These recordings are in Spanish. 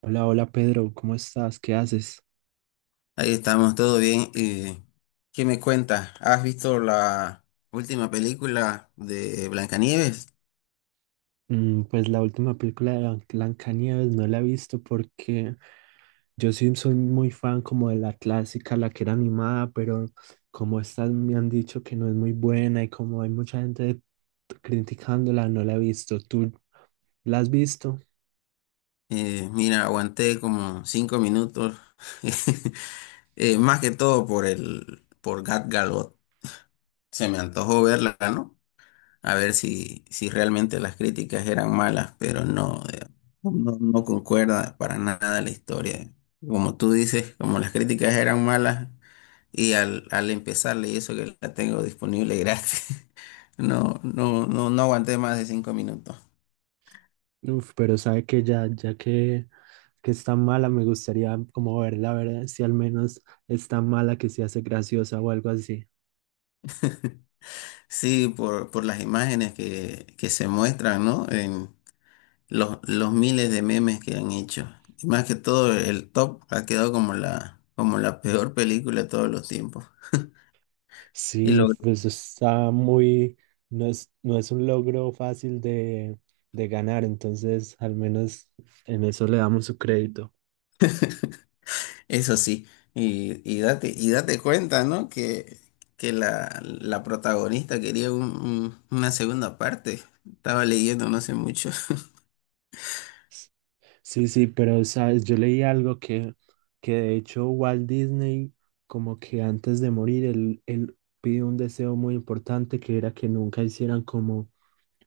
Hola, hola Pedro, ¿cómo estás? ¿Qué haces? Ahí estamos, todo bien. ¿Qué me cuentas? ¿Has visto la última película de Blancanieves? Pues la última película de Blancanieves no la he visto porque yo sí soy muy fan como de la clásica, la que era animada, pero como estas me han dicho que no es muy buena y como hay mucha gente criticándola, no la he visto. ¿Tú la has visto? Mira, aguanté como 5 minutos. Más que todo por Gat Gadot. Se me antojó verla, ¿no? A ver si realmente las críticas eran malas, pero no, no, no concuerda para nada la historia. Como tú dices, como las críticas eran malas y al empezar, y eso que la tengo disponible gratis. No, no, no, no aguanté más de 5 minutos. Uf, pero sabe que ya que está mala, me gustaría como verla, a ver si al menos está mala que se hace graciosa o algo así. Sí, por las imágenes que se muestran, ¿no? En los miles de memes que han hecho. Y más que todo, el top ha quedado como la peor película de todos los tiempos. Y Sí, lo pues está muy, no es un logro fácil de ganar, entonces al menos en eso le damos su crédito. Eso sí, y date cuenta, ¿no? Que la protagonista quería una segunda parte. Estaba leyendo, no sé mucho. S- Sí, sí, pero sabes, yo leí algo que de hecho Walt Disney, como que antes de morir, él pidió un deseo muy importante que era que nunca hicieran como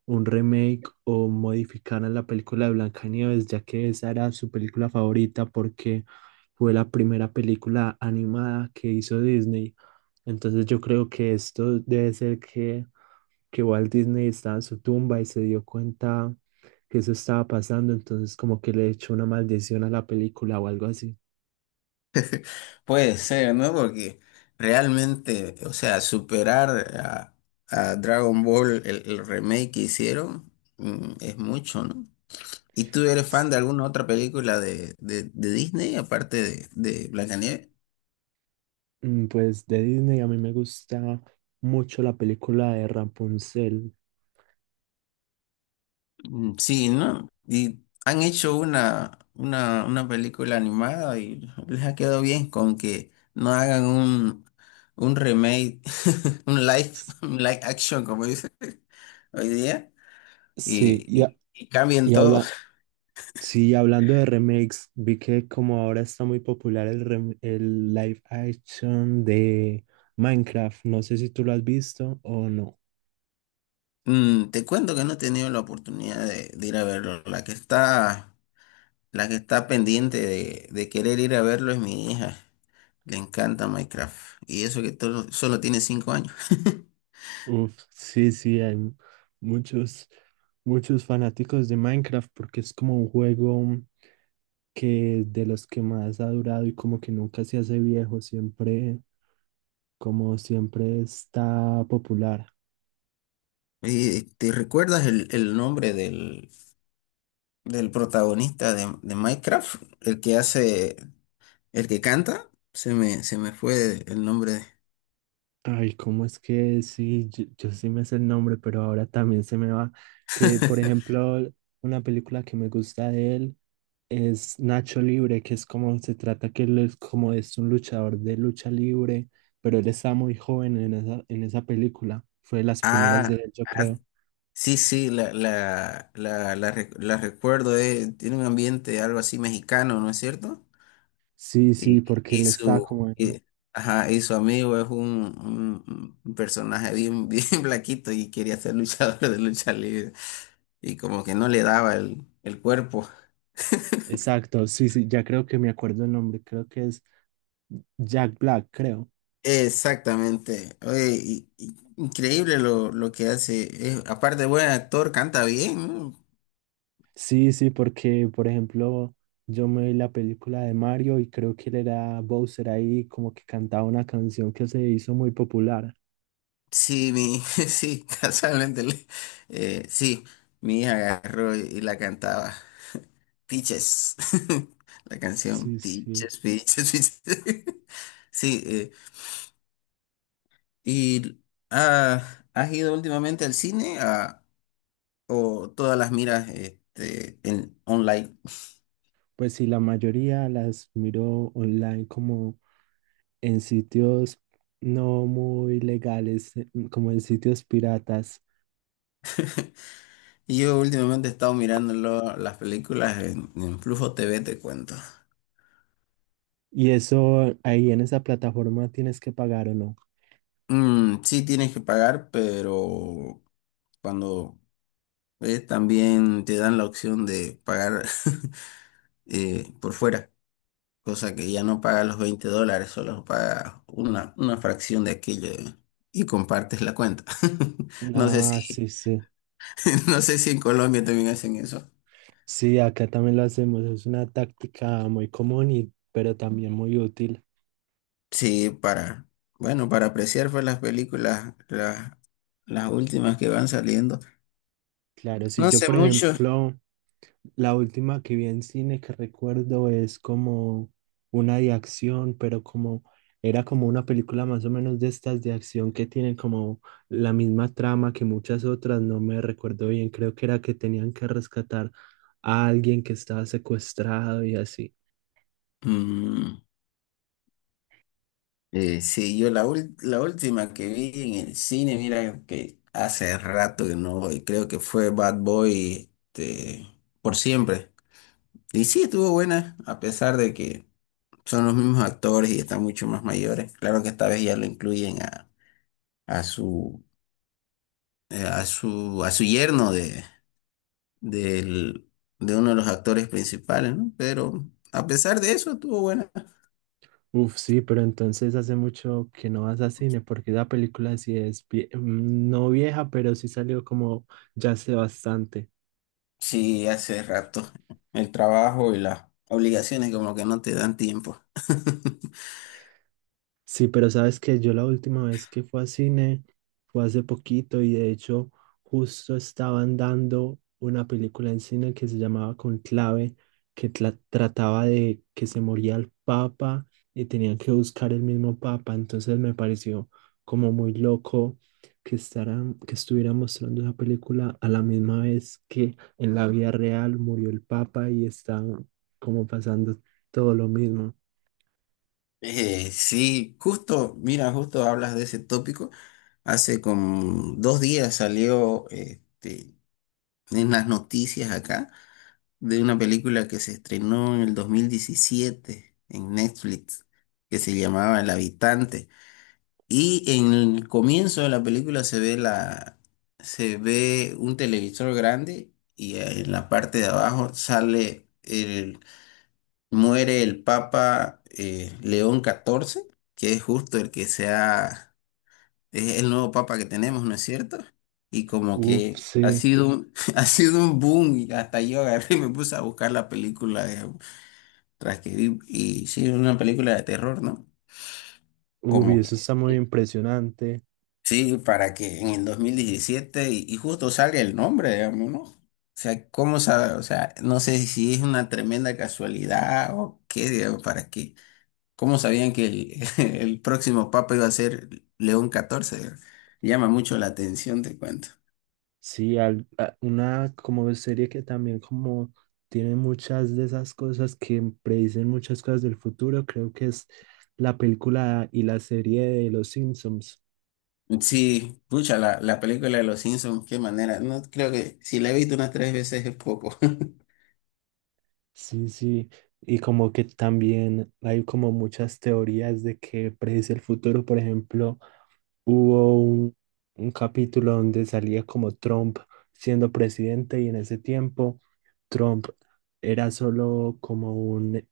un remake o modificaran la película de Blancanieves, ya que esa era su película favorita porque fue la primera película animada que hizo Disney. Entonces yo creo que esto debe ser que Walt Disney estaba en su tumba y se dio cuenta que eso estaba pasando, entonces como que le echó una maldición a la película o algo así. Puede ser, ¿no? Porque realmente, o sea, superar a, a Dragon Ball, el remake que hicieron, es mucho, ¿no? ¿Y tú eres fan S- de alguna otra película de Disney, aparte de Blancanieves? Pues de Disney a mí me gusta mucho la película de Rapunzel. Mm, sí, ¿no? Y han hecho una película animada, y les ha quedado bien con que no hagan un remake, un live, S- un live action, como dicen hoy día, Sí, y cambien y todo. Sí, hablando de remakes, vi que como ahora está muy popular el, el live action de Minecraft. No sé si tú lo has visto o no. Te cuento que no he tenido la oportunidad de ir a verlo. La que está pendiente de querer ir a verlo es mi hija. Le encanta Minecraft. Y eso que solo tiene 5 años. Uf, sí, sí, hay muchos, muchos fanáticos de Minecraft porque es como un juego que de los que más ha durado y como que nunca se hace viejo, siempre, como siempre está popular. ¿Te recuerdas el nombre del protagonista de Minecraft? El que canta. Se me fue el nombre. Ay, ¿cómo es que sí? Yo sí me sé el nombre, pero ahora también se me va. Que, por ejemplo, una película que me gusta de él es Nacho Libre, que es como se trata que él es como es un luchador de lucha libre, pero él está muy joven en en esa película. Fue de las primeras de Ah, él, yo ah, creo. sí, sí, la recuerdo. Tiene un ambiente algo así mexicano, ¿no es cierto? Sí, sí, Y, porque y él está su, como en... y- ajá, y su amigo es un personaje bien, bien blaquito, y quería ser luchador de lucha libre. Y como que no le daba el cuerpo. Exacto, sí, sí, ya creo que me acuerdo el nombre, creo que es Jack Black, creo. Exactamente. Oye, increíble lo que hace. Aparte, buen actor, canta bien, ¿no? Sí, sí, porque por ejemplo, yo me vi la película de Mario y creo que él era Bowser ahí, como que cantaba una canción que se hizo muy popular. Sí, sí, casualmente. Sí, mi hija agarró y la cantaba. Peaches. La canción Sí, sí. Peaches, Peaches, Peaches. Sí, y ¿has ido últimamente al cine, o todas las miras, en online? Pues sí, la mayoría las miro online como en sitios no muy legales, como en sitios piratas. Y yo últimamente he estado mirando las películas en Flujo TV, te cuento. Y eso ahí en esa plataforma tienes que pagar o no. Sí, tienes que pagar, pero cuando ves también te dan la opción de pagar por fuera, cosa que ya no pagas los 20 dólares, solo pagas una fracción de aquello, y compartes la cuenta. No sé Ah, si, sí, sí. no sé si en Colombia también hacen eso. Sí, acá también lo hacemos. Es una táctica muy común y pero también muy útil. Sí, bueno, para apreciar pues las películas, las últimas que van saliendo. Claro, si No yo, hace por mucho. ejemplo, la última que vi en cine que recuerdo es como una de acción, pero como era como una película más o menos de estas de acción que tienen como la misma trama que muchas otras, no me recuerdo bien, creo que era que tenían que rescatar a alguien que estaba secuestrado y así. Mm, sí, yo la última que vi en el cine, mira que hace rato que no voy, creo que fue Bad Boy, por siempre. Y sí, estuvo buena, a pesar de que son los mismos actores y están mucho más mayores. Claro que esta vez ya lo incluyen a su, a su yerno del, de uno de los actores principales, ¿no? Pero a pesar de eso, estuvo buena. Uf, sí, pero entonces hace mucho que no vas a cine porque esa película sí es, no vieja, pero sí salió como ya hace bastante. Sí, hace rato. El trabajo y las obligaciones como que no te dan tiempo. Sí, pero sabes que yo la última vez que fui a cine fue hace poquito y de hecho justo estaban dando una película en cine que se llamaba Conclave, que trataba de que se moría el Papa y tenían que buscar el mismo Papa. Entonces me pareció como muy loco que que estuviera mostrando esa película a la misma vez que en la vida real murió el Papa y está como pasando todo lo mismo. Sí, justo, mira, justo hablas de ese tópico. Hace como 2 días salió, en las noticias acá, de una película que se estrenó en el 2017 en Netflix, que se llamaba El Habitante. Y en el comienzo de la película se ve un televisor grande, y en la parte de abajo sale muere el Papa, León XIV, que es justo es el nuevo Papa que tenemos, ¿no es cierto? Y como Uf, que ha sí. sido, sí, ha sido un boom, y hasta yo agarré y me puse a buscar la película, tras que vi, y sí, una película de terror, ¿no? Uy, Como eso está muy impresionante. Sí, para que en el 2017 y justo sale el nombre, digamos, ¿no? O sea, ¿cómo sabe? O sea, no sé si es una tremenda casualidad o qué, digamos, para qué. ¿Cómo sabían que el próximo papa iba a ser León XIV, digamos? Llama mucho la atención, te cuento. Sí, una como serie que también como tiene muchas de esas cosas que predicen muchas cosas del futuro, creo que es la película y la serie de Los Simpsons. Sí, pucha, la película de los Simpsons, qué manera. No creo que si la he visto unas 3 veces es poco. Sí, sí, y como que también hay como muchas teorías de que predice el futuro. Por ejemplo, hubo un, un capítulo donde salía como Trump siendo presidente y en ese tiempo Trump era solo como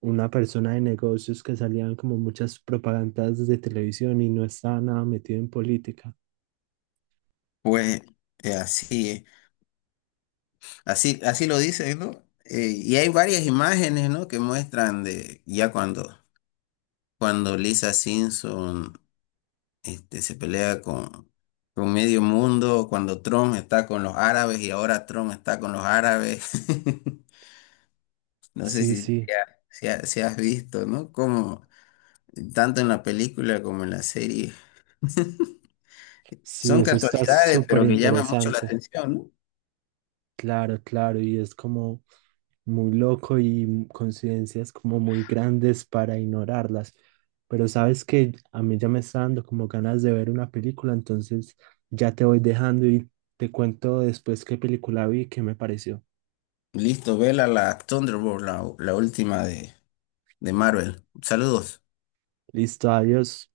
una persona de negocios que salían como muchas propagandas de televisión y no estaba nada metido en política. Pues así es. Así, así lo dice, ¿no? Y hay varias imágenes, ¿no?, que muestran de ya cuando Lisa Simpson, se pelea con medio mundo, cuando Trump está con los árabes, y ahora Trump está con los árabes. No sé Sí, si, sí, te ha- si, ha- si has visto, ¿no? Como tanto en la película como en la serie. sí, Son eso está casualidades, súper pero que llaman mucho la interesante. atención, ¿no? Claro, claro, y es como muy loco y coincidencias como muy grandes para ignorarlas. Pero sabes que a mí ya me está dando como ganas de ver una película, entonces ya te voy dejando y te cuento después qué película vi y qué me pareció. Listo, vela la Thunderbolt, la última de Marvel. Saludos. Listo, adiós.